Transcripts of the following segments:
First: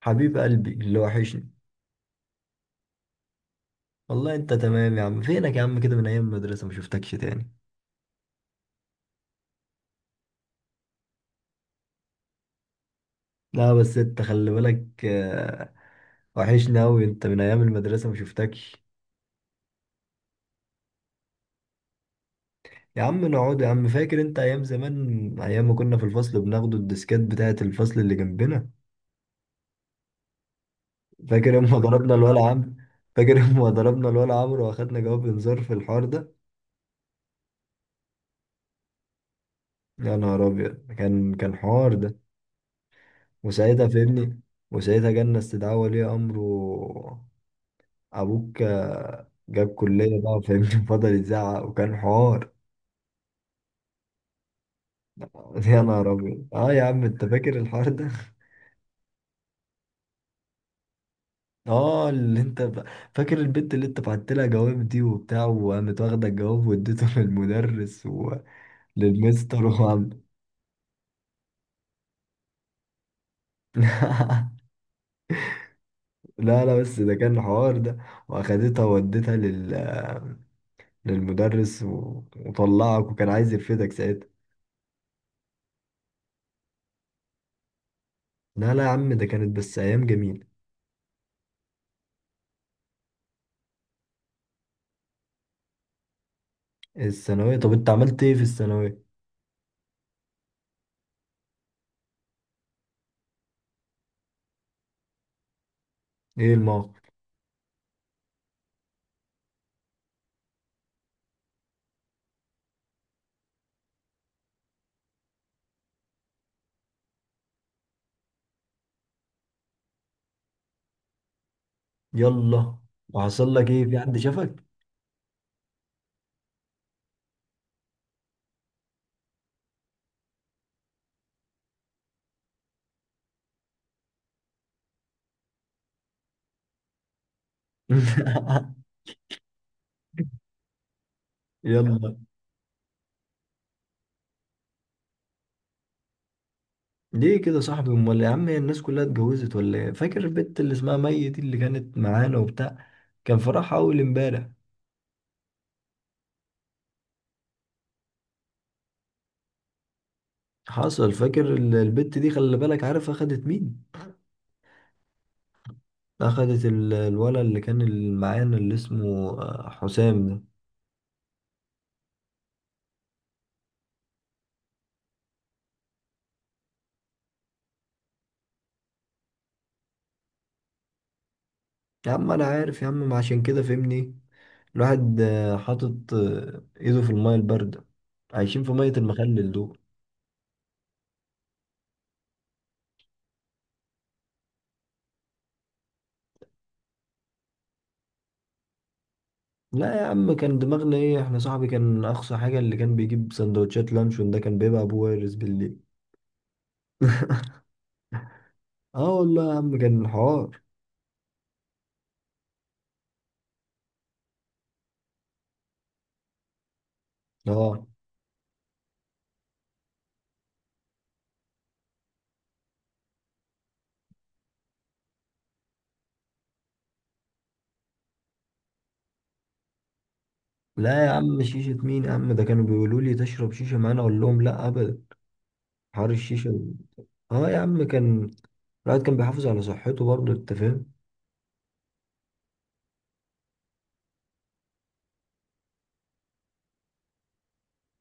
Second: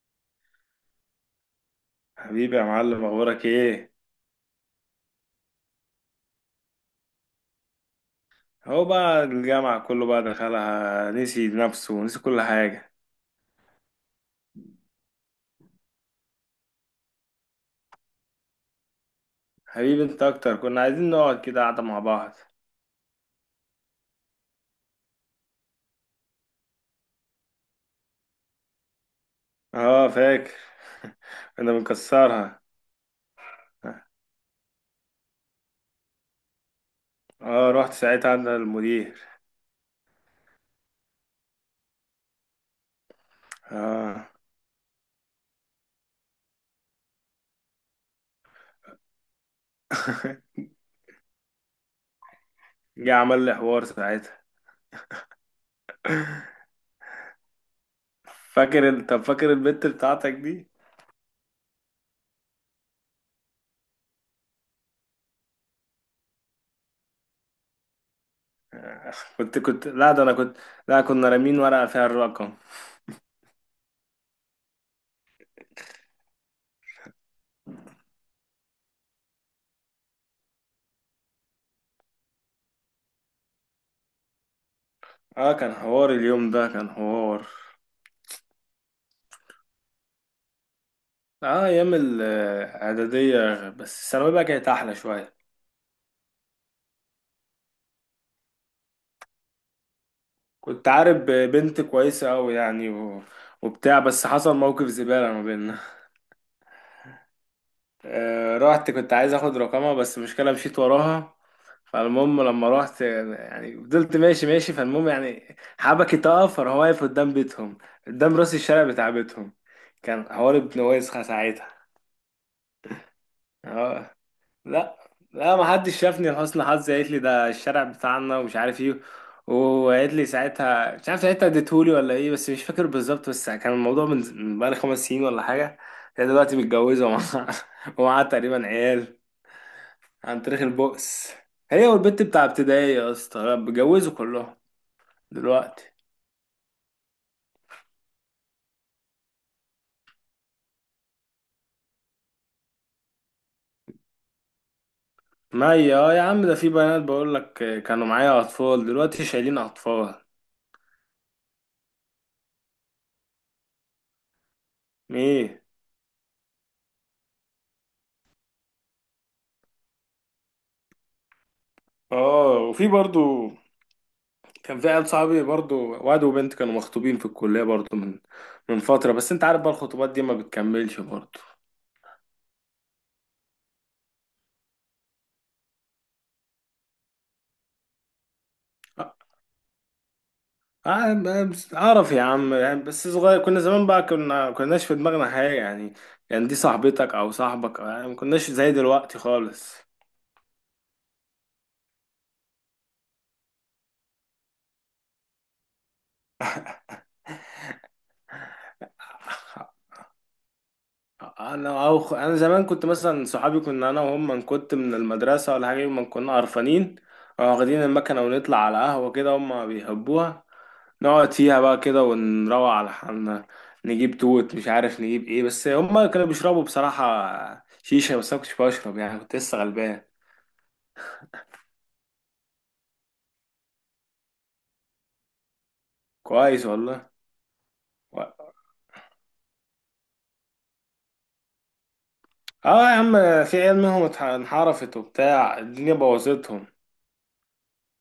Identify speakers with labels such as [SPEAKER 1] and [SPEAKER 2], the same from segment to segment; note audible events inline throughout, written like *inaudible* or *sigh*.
[SPEAKER 1] حبيب قلبي اللي وحشني.
[SPEAKER 2] حبيبي يا معلم، اخبارك ايه؟
[SPEAKER 1] والله انت تمام يا عم، فينك يا عم كده؟ من ايام المدرسة ما شفتكش تاني.
[SPEAKER 2] هو بقى الجامعة كله بقى دخلها، نسي نفسه ونسي كل حاجة.
[SPEAKER 1] لا بس انت خلي بالك. وحشني اوي انت، من ايام المدرسة ما شفتكش.
[SPEAKER 2] حبيبي انت اكتر، كنا عايزين نقعد كده قعدة مع بعض.
[SPEAKER 1] يا عم نقعد يا عم، فاكر انت ايام زمان، ايام ما كنا في الفصل بناخد الديسكات بتاعة الفصل اللي جنبنا؟
[SPEAKER 2] اه فاكر.
[SPEAKER 1] فاكر
[SPEAKER 2] انا
[SPEAKER 1] اما ضربنا الولا
[SPEAKER 2] بنكسرها.
[SPEAKER 1] عمرو؟ فاكر اما ضربنا الولا عمرو واخدنا جواب انذار في الحوار ده؟
[SPEAKER 2] اه رحت ساعتها عند المدير.
[SPEAKER 1] يا نهار ابيض، كان حوار ده. وساعتها
[SPEAKER 2] اه
[SPEAKER 1] فهمني. وساعتها جالنا استدعاء ولي امره. ابوك جاب كلية بقى
[SPEAKER 2] *laughs*
[SPEAKER 1] فاهمني. *laughs* فضل يزعق وكان حوار.
[SPEAKER 2] جه عمل لي حوار ساعتها.
[SPEAKER 1] يا نهار ابيض، اه يا عم انت فاكر الحوار ده؟ *laughs*
[SPEAKER 2] فاكر طب فاكر البت بتاعتك دي؟
[SPEAKER 1] اه اللي انت فاكر البنت اللي انت بعت لها جواب دي وبتاع، وقامت واخده الجواب واديته *laughs* للمدرس
[SPEAKER 2] كنت
[SPEAKER 1] وللمستر
[SPEAKER 2] كنت
[SPEAKER 1] وعم.
[SPEAKER 2] لا ده انا كنت، لا كنا رامين ورقة فيها الرقم.
[SPEAKER 1] *laughs* لا لا، بس ده كان حوار ده. واخدتها ووديتها للمدرس وطلعك، وكان عايز يرفدك ساعتها.
[SPEAKER 2] اه كان حوار اليوم ده، كان حوار.
[SPEAKER 1] لا لا يا عم، ده كانت بس ايام جميله.
[SPEAKER 2] اه، ايام الاعدادية، بس الثانوية بقى كانت احلى شوية.
[SPEAKER 1] الثانويه، طب انت عملت ايه في الثانويه؟
[SPEAKER 2] كنت عارف بنت كويسة أوي يعني وبتاع، بس حصل موقف زبالة ما بيننا.
[SPEAKER 1] ايه الموقف؟
[SPEAKER 2] رحت، كنت عايز اخد رقمها، بس مشكلة مشيت وراها. فالمهم لما رحت يعني فضلت ماشي ماشي، فالمهم يعني حبكي تقف، فراح واقف قدام بيتهم، قدام راس الشارع بتاع بيتهم. كان حوار ابن ويسخة ساعتها.
[SPEAKER 1] يلا. وحصل لك ايه؟ في
[SPEAKER 2] آه.
[SPEAKER 1] حد شافك؟
[SPEAKER 2] لا. لا ما حدش شافني لحسن حظي، قالت لي ده الشارع بتاعنا ومش عارف ايه. وقالت لي ساعتها مش عارف، ساعتها اديتهولي ولا ايه، بس مش فاكر بالظبط، بس كان الموضوع من بقالي خمس سنين ولا حاجة. هي دلوقتي متجوزة، *laughs* ومعاها تقريبا
[SPEAKER 1] *laughs*
[SPEAKER 2] عيال، عن طريق البؤس. هي
[SPEAKER 1] يلا.
[SPEAKER 2] والبنت بتاع ابتدائي يا اسطى بيتجوزوا كلهم دلوقتي.
[SPEAKER 1] ليه كده يا صاحبي؟ امال يا عم، هي الناس كلها اتجوزت ولا ايه؟ فاكر البت اللي اسمها مي دي اللي كانت معانا وبتاع؟ كان فرحها اول امبارح.
[SPEAKER 2] ما هي يا عم، ده في بنات بقول لك كانوا معايا اطفال، دلوقتي شايلين اطفال.
[SPEAKER 1] حصل. فاكر البت دي؟ خلي بالك، عارف اخدت مين؟
[SPEAKER 2] ايه؟
[SPEAKER 1] اخدت الولد اللي كان معانا اللي اسمه حسام ده.
[SPEAKER 2] اه، وفي برضو كان في عيال صحابي برضو، واد وبنت كانوا مخطوبين في الكلية برضو من فترة، بس انت عارف بقى الخطوبات دي ما بتكملش برضو.
[SPEAKER 1] يا عم انا عارف يا عم، ما عشان كده فهمني. الواحد حاطط ايده في الميه البارده، عايشين في ميه
[SPEAKER 2] اه.
[SPEAKER 1] المخلل دول.
[SPEAKER 2] اه، اعرف يا عم، يعني بس صغير، كنا زمان بقى كنا كناش في دماغنا حاجة يعني، يعني دي صاحبتك او صاحبك يعني، ما كناش زي دلوقتي خالص.
[SPEAKER 1] لا يا عم، كان دماغنا ايه؟ احنا صاحبي كان اقصى حاجة اللي كان بيجيب سندوتشات لانشون، ده كان بيبقى ابو وارز بالليل. اه والله يا عم كان حوار.
[SPEAKER 2] انا زمان كنت مثلا صحابي، كنا انا وهم، من كنت من المدرسة ولا حاجة، يوم ما كنا قرفانين واخدين
[SPEAKER 1] اه.
[SPEAKER 2] المكنة ونطلع على قهوة كده، هم بيحبوها، نقعد فيها بقى كده ونروق على حالنا. نجيب توت، مش عارف نجيب ايه، بس هما كانوا بيشربوا بصراحة شيشة، بس انا كنتش بشرب يعني، كنت لسه غلبان.
[SPEAKER 1] لا يا عم، شيشة مين يا عم؟ ده كانوا بيقولوا لي تشرب شيشة معانا، اقول لهم لا ابدا. حوار الشيشة
[SPEAKER 2] كويس
[SPEAKER 1] ده.
[SPEAKER 2] والله.
[SPEAKER 1] اه يا عم، كان
[SPEAKER 2] و-
[SPEAKER 1] الواحد كان بيحافظ على صحته برضه، انت فاهم.
[SPEAKER 2] اه يا عم، في عيال منهم انحرفت وبتاع، الدنيا بوظتهم.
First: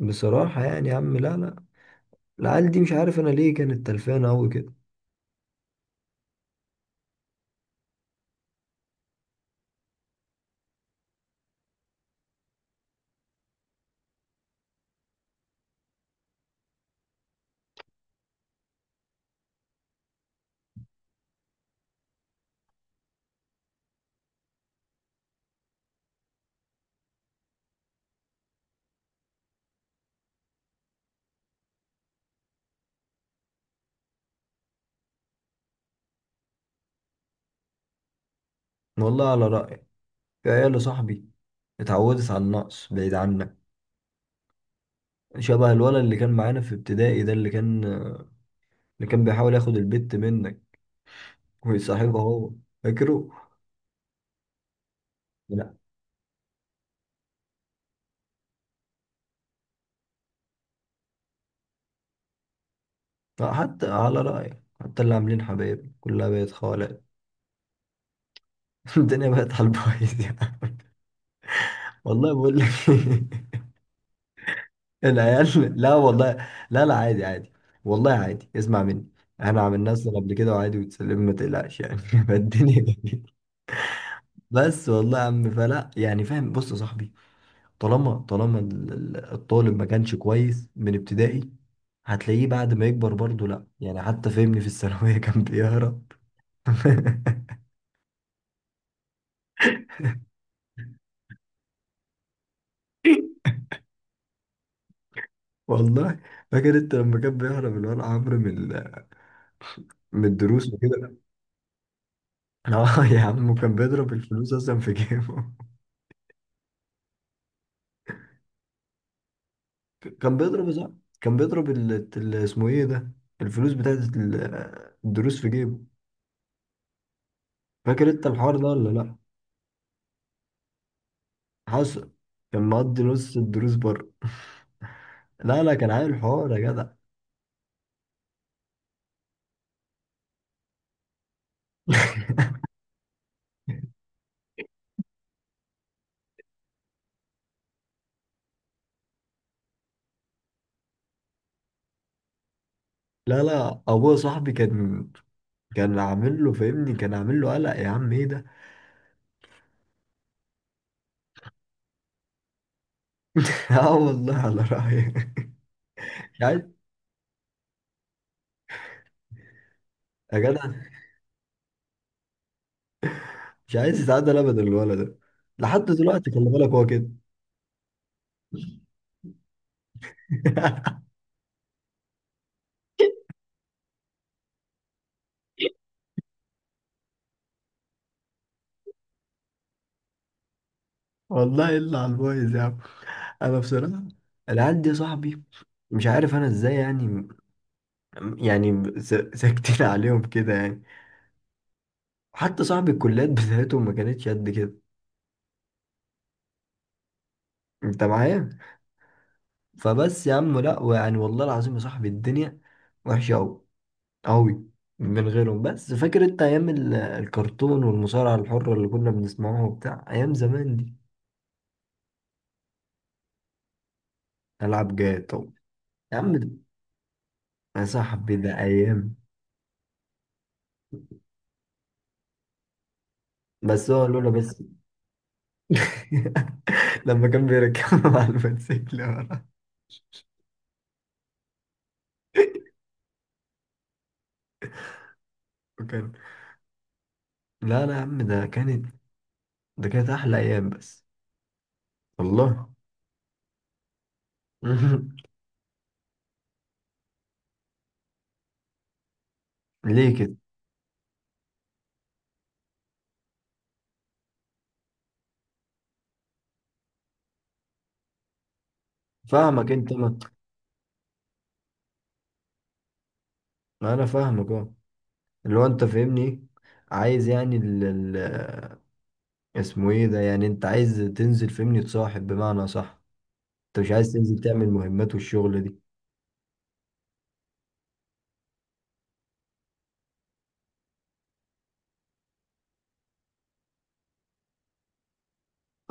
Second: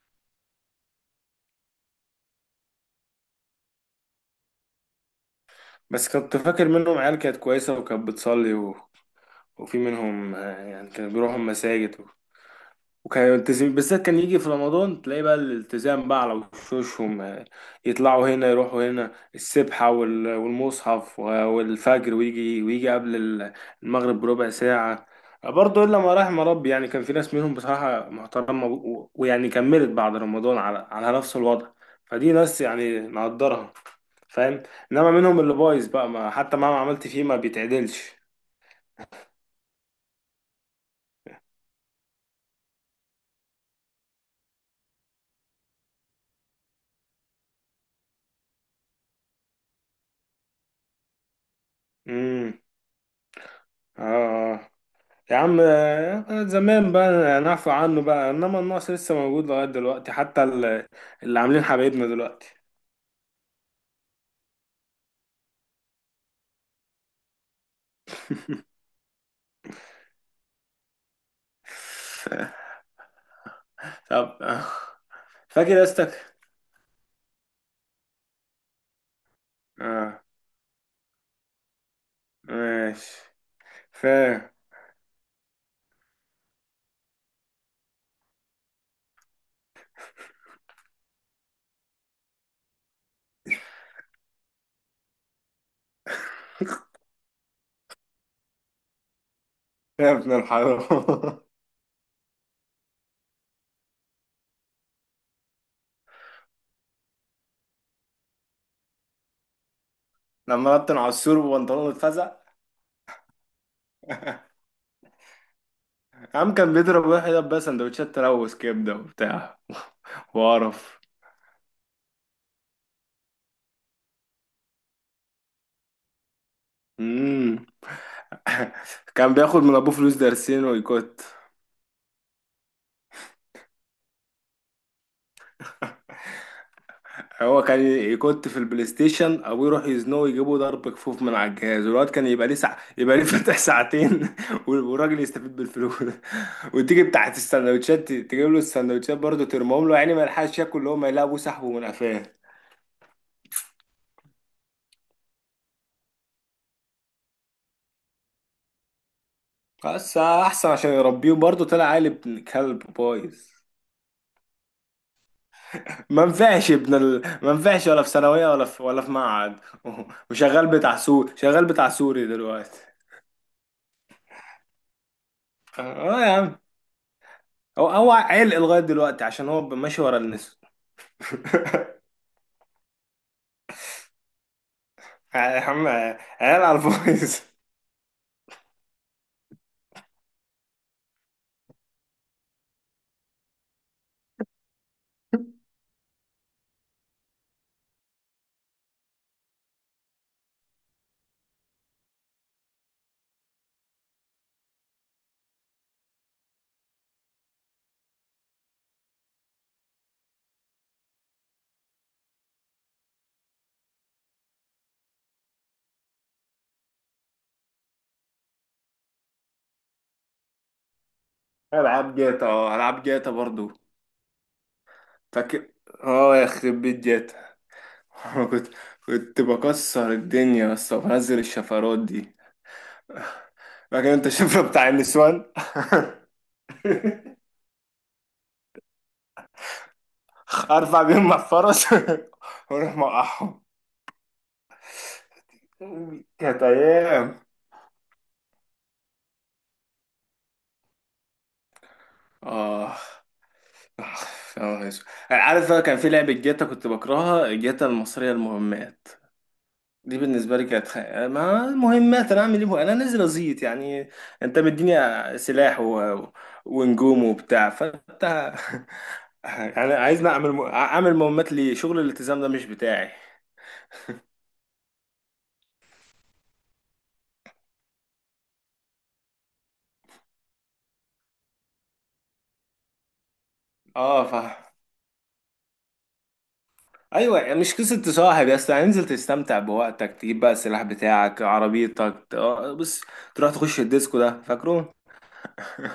[SPEAKER 1] بصراحة يعني يا عم، لا لا، العيال دي مش عارف انا ليه كانت تلفانة اوي كده.
[SPEAKER 2] بس كنت فاكر منهم عيال كانت كويسة، وكانت بتصلي، وفي منهم يعني كانوا بيروحوا المساجد، وكان يلتزم بالذات، كان يجي في رمضان تلاقي بقى الالتزام بقى على وشوشهم، يطلعوا هنا، يروحوا هنا، السبحة والمصحف والفجر، ويجي قبل المغرب بربع ساعة. برضه إلا ما رحم ربي، يعني كان في ناس منهم بصراحة محترمة، ويعني كملت بعد رمضان على نفس الوضع، فدي ناس يعني نقدرها، فاهم. إنما منهم اللي بايظ بقى، ما حتى مهما عملت فيه ما بيتعدلش.
[SPEAKER 1] والله على رأيي، في عيال صاحبي اتعودت على النقص بعيد عنك، شبه الولد اللي كان معانا في ابتدائي ده، اللي كان بيحاول ياخد البت منك ويصاحبها هو.
[SPEAKER 2] امم.
[SPEAKER 1] فاكره؟
[SPEAKER 2] اه. آه. يا عم،
[SPEAKER 1] لا.
[SPEAKER 2] زمان بقى نعفو عنه بقى، انما النقص لسه موجود لغاية دلوقتي، حتى اللي عاملين حبايبنا دلوقتي.
[SPEAKER 1] طب حتى على رأيك، حتى اللي عاملين حبايب كلها بقت خالق. *laughs* الدنيا بقت على البايظ يعني. والله بقول لك.
[SPEAKER 2] *laughs* طب.
[SPEAKER 1] *laughs*
[SPEAKER 2] فاكر
[SPEAKER 1] العيال،
[SPEAKER 2] يا
[SPEAKER 1] لا
[SPEAKER 2] اسطى؟
[SPEAKER 1] والله، لا لا، عادي عادي. والله عادي، اسمع مني، احنا عملناه اصلا
[SPEAKER 2] اه
[SPEAKER 1] قبل كده وعادي وتسلم، ما تقلقش يعني. *laughs* فالدنيا
[SPEAKER 2] ماشي،
[SPEAKER 1] جميلة.
[SPEAKER 2] فاهم.
[SPEAKER 1] بس والله يا عم فلا يعني، فاهم؟ بص يا صاحبي، طالما الطالب ما كانش كويس من ابتدائي، هتلاقيه بعد ما يكبر برضه لا يعني. حتى فهمني في الثانوية كان بيهرب. *laughs*
[SPEAKER 2] يا ابن الحرام! *laughs*
[SPEAKER 1] والله. فاكر انت لما كان بيهرب الولد عمرو من من الدروس
[SPEAKER 2] لما بطن
[SPEAKER 1] وكده؟ *laughs*
[SPEAKER 2] عصور وبنطلون اتفزع.
[SPEAKER 1] اه يا عم، وكان بيضرب الفلوس
[SPEAKER 2] *laughs*
[SPEAKER 1] اصلا في جيبه.
[SPEAKER 2] عم كان بيضرب واحد، بس سندوتشات تلوث كبده وبتاع،
[SPEAKER 1] *laughs* كان بيضرب صح.
[SPEAKER 2] وقرف.
[SPEAKER 1] كان بيضرب اسمه ايه ده، الفلوس بتاعت الدروس في جيبه.
[SPEAKER 2] مم.
[SPEAKER 1] فاكر انت الحوار ده ولا
[SPEAKER 2] *laughs*
[SPEAKER 1] لا؟
[SPEAKER 2] كان بياخد من ابوه فلوس درسين ويكت.
[SPEAKER 1] حصل. كان مقضي نص الدروس بره. *laughs* لا لا، كان عامل حوار يا جدع.
[SPEAKER 2] هو كان كنت في البلاي ستيشن، ابوي يروح يزنقه، يجيبه ضرب كفوف من على الجهاز، والواد
[SPEAKER 1] *laughs*
[SPEAKER 2] كان يبقى ليه ساعة، يبقى ليه فاتح ساعتين، *laughs* والراجل يستفيد بالفلوس. *laughs* وتيجي بتاعت السندوتشات تجيب له السندوتشات برضه، ترمهم له يعني ما يلحقش ياكل، اللي هو ما يلاقي ابوه سحبه من قفاه.
[SPEAKER 1] لا لا، ابويا صاحبي كان عامل له فاهمني، كان عامل له قلق يا عم ايه ده.
[SPEAKER 2] بس احسن عشان يربيه، برضه طلع عيل ابن كلب بايظ.
[SPEAKER 1] *laughs* اه والله على رأيي. *laughs* مش عايز
[SPEAKER 2] ما نفعش ولا في ثانوية، ولا في معهد. *laughs*
[SPEAKER 1] يا جدع،
[SPEAKER 2] وشغال بتاع سوري دلوقتي.
[SPEAKER 1] مش عايز يتعدل ابدا الولد ده لحد
[SPEAKER 2] اه
[SPEAKER 1] دلوقتي،
[SPEAKER 2] يا
[SPEAKER 1] خلي
[SPEAKER 2] عم،
[SPEAKER 1] بالك هو كده.
[SPEAKER 2] هو عيل لغايه دلوقتي، عشان هو ماشي ورا النسر.
[SPEAKER 1] *laughs*
[SPEAKER 2] *laughs* يا عم عيال على الفويس. *laughs*
[SPEAKER 1] والله الا على البايظ يا عم. انا بصراحه العيال دي يا صاحبي، مش عارف انا ازاي يعني، يعني ساكتين *laughs* عليهم كده يعني. حتى صاحبي الكليات بتاعتهم ما كانتش قد كده، انت معايا؟ فبس يا عم لا، ويعني والله العظيم يا صاحبي الدنيا وحشه قوي قوي من غيرهم. بس فاكر انت ايام الكرتون والمصارعة الحرة اللي كنا بنسمعوها وبتاع ايام زمان دي؟
[SPEAKER 2] العاب جاتا، العاب جاتا برضو.
[SPEAKER 1] العب جاتو.
[SPEAKER 2] فاكر؟
[SPEAKER 1] يا
[SPEAKER 2] اه،
[SPEAKER 1] عم
[SPEAKER 2] يا
[SPEAKER 1] ده،
[SPEAKER 2] خرب بيت جاتا!
[SPEAKER 1] يا
[SPEAKER 2] *laughs*
[SPEAKER 1] صاحبي
[SPEAKER 2] أنا
[SPEAKER 1] ده
[SPEAKER 2] كنت
[SPEAKER 1] ايام.
[SPEAKER 2] كنت بكسر الدنيا بس، وبنزل الشفرات دي. *laughs*
[SPEAKER 1] بس هو
[SPEAKER 2] فاكر انت
[SPEAKER 1] لولا
[SPEAKER 2] الشفرة
[SPEAKER 1] بس.
[SPEAKER 2] بتاع النسوان؟
[SPEAKER 1] *laughs* لما كان
[SPEAKER 2] *laughs*
[SPEAKER 1] بيركب على *laughs* الموتوسيكل ورا.
[SPEAKER 2] ارفع بيهم مع الفرس، *laughs* واروح موقعهم.
[SPEAKER 1] وكان.
[SPEAKER 2] كانت ايام.
[SPEAKER 1] لا لا يا عم، ده كانت احلى ايام بس. والله.
[SPEAKER 2] اه. يا نهار أسود.
[SPEAKER 1] *laughs*
[SPEAKER 2] عارف بقى، كان في لعبة جاتا كنت بكرهها، جاتا المصرية، المهمات دي
[SPEAKER 1] ليه كده؟
[SPEAKER 2] بالنسبة لي كانت. ما مهمات، انا اعمل ايه؟ انا نازل ازيط يعني. انت مديني سلاح ونجوم وبتاع، فانت *laughs*
[SPEAKER 1] فاهمك
[SPEAKER 2] يعني
[SPEAKER 1] انت، ما
[SPEAKER 2] عايزني اعمل اعمل مهمات؟ ليه، شغل الالتزام ده مش بتاعي.
[SPEAKER 1] ما انا فاهمك اه. اللي هو انت فاهمني إيه؟ عايز يعني اسمه ايه ده يعني، انت عايز تنزل فهمني تصاحب بمعنى صح، انت مش عايز
[SPEAKER 2] اه
[SPEAKER 1] تنزل
[SPEAKER 2] فاهم.
[SPEAKER 1] تعمل مهمات والشغل دي.
[SPEAKER 2] ايوه يعني مش قصه تصاحب يا اسطى، انزل تستمتع بوقتك، تجيب بقى السلاح بتاعك، عربيتك، بص، تروح تخش الديسكو ده، فاكره؟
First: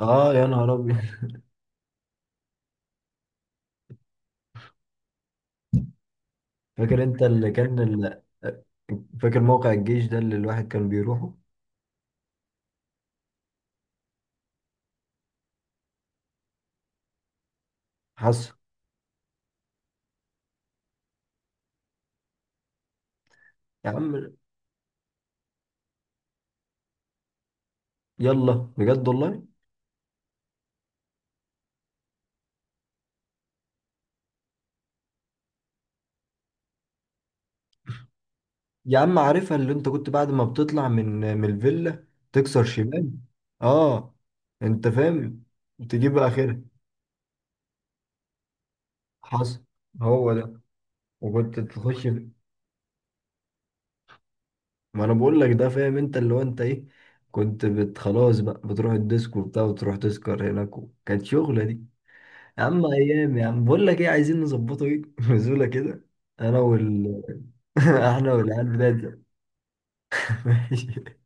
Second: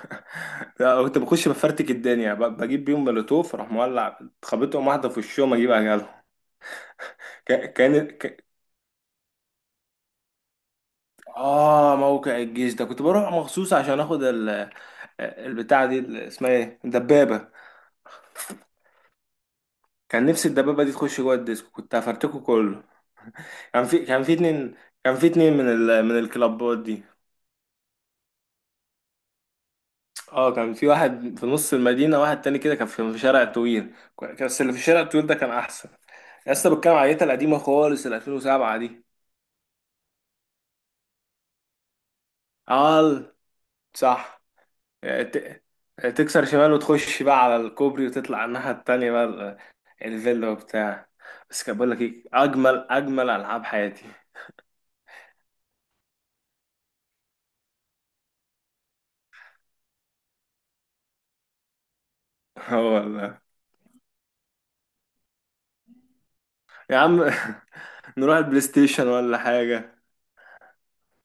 [SPEAKER 1] اه يا نهار ابيض.
[SPEAKER 2] لا كنت بخش بفرتك الدنيا، بجيب بيهم مولوتوف، اروح مولع، خبطهم واحده في وشهم، اجيب اجلهم.
[SPEAKER 1] فاكر انت اللي
[SPEAKER 2] كا- كان ك...
[SPEAKER 1] فاكر موقع الجيش ده اللي الواحد كان بيروحه؟
[SPEAKER 2] اه موقع الجيش ده، كنت بروح مخصوص عشان اخد البتاعه دي، اسمها ايه، الدبابه.
[SPEAKER 1] حصل.
[SPEAKER 2] كان نفسي الدبابه دي تخش جوه الديسكو، كنت هفرتكه كله.
[SPEAKER 1] يا
[SPEAKER 2] كان
[SPEAKER 1] عم.
[SPEAKER 2] في اتنين، كان في اتنين من من الكلابات دي.
[SPEAKER 1] يلا. بجد والله.
[SPEAKER 2] اه كان في واحد في نص المدينه، واحد تاني كده كان في شارع طويل، بس اللي في الشارع الطويل ده كان احسن. يا اسطى، بتكلم على العيله القديمه خالص، ال 2007
[SPEAKER 1] يا
[SPEAKER 2] دي.
[SPEAKER 1] عم عارفها، اللي انت كنت بعد ما بتطلع من الفيلا تكسر شمال؟
[SPEAKER 2] اه
[SPEAKER 1] اه.
[SPEAKER 2] صح.
[SPEAKER 1] انت فاهم،
[SPEAKER 2] ت...
[SPEAKER 1] تجيب
[SPEAKER 2] تكسر
[SPEAKER 1] اخرها.
[SPEAKER 2] شمال، وتخش بقى على الكوبري، وتطلع على الناحيه التانيه بقى،
[SPEAKER 1] حصل. هو
[SPEAKER 2] الفيلا
[SPEAKER 1] ده.
[SPEAKER 2] وبتاع.
[SPEAKER 1] وكنت
[SPEAKER 2] بس كان بقول لك
[SPEAKER 1] تخش.
[SPEAKER 2] ايه، اجمل اجمل العاب حياتي.
[SPEAKER 1] ما انا بقول لك ده، فاهم انت اللي هو انت ايه، كنت بت خلاص بقى بتروح الديسكو وبتاع وتروح تسكر هناك، كانت شغلة دي.
[SPEAKER 2] *laughs*
[SPEAKER 1] يا
[SPEAKER 2] اه
[SPEAKER 1] عم ايام
[SPEAKER 2] والله
[SPEAKER 1] يا عم، بقول لك ايه عايزين نظبطه ايه، *laughs* نزولة كده. انا
[SPEAKER 2] يا
[SPEAKER 1] وال.
[SPEAKER 2] عم.
[SPEAKER 1] *laughs*
[SPEAKER 2] *laughs*
[SPEAKER 1] احنا
[SPEAKER 2] نروح البلاي
[SPEAKER 1] والعيال
[SPEAKER 2] ستيشن
[SPEAKER 1] بتاعت.
[SPEAKER 2] ولا حاجه؟
[SPEAKER 1] *laughs* ماشي.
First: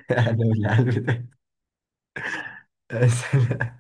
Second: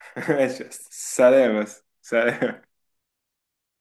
[SPEAKER 2] *laughs*
[SPEAKER 1] احنا
[SPEAKER 2] ماشي،
[SPEAKER 1] والعيال
[SPEAKER 2] سلام، بس سلام.
[SPEAKER 1] بتاعت. *laughs*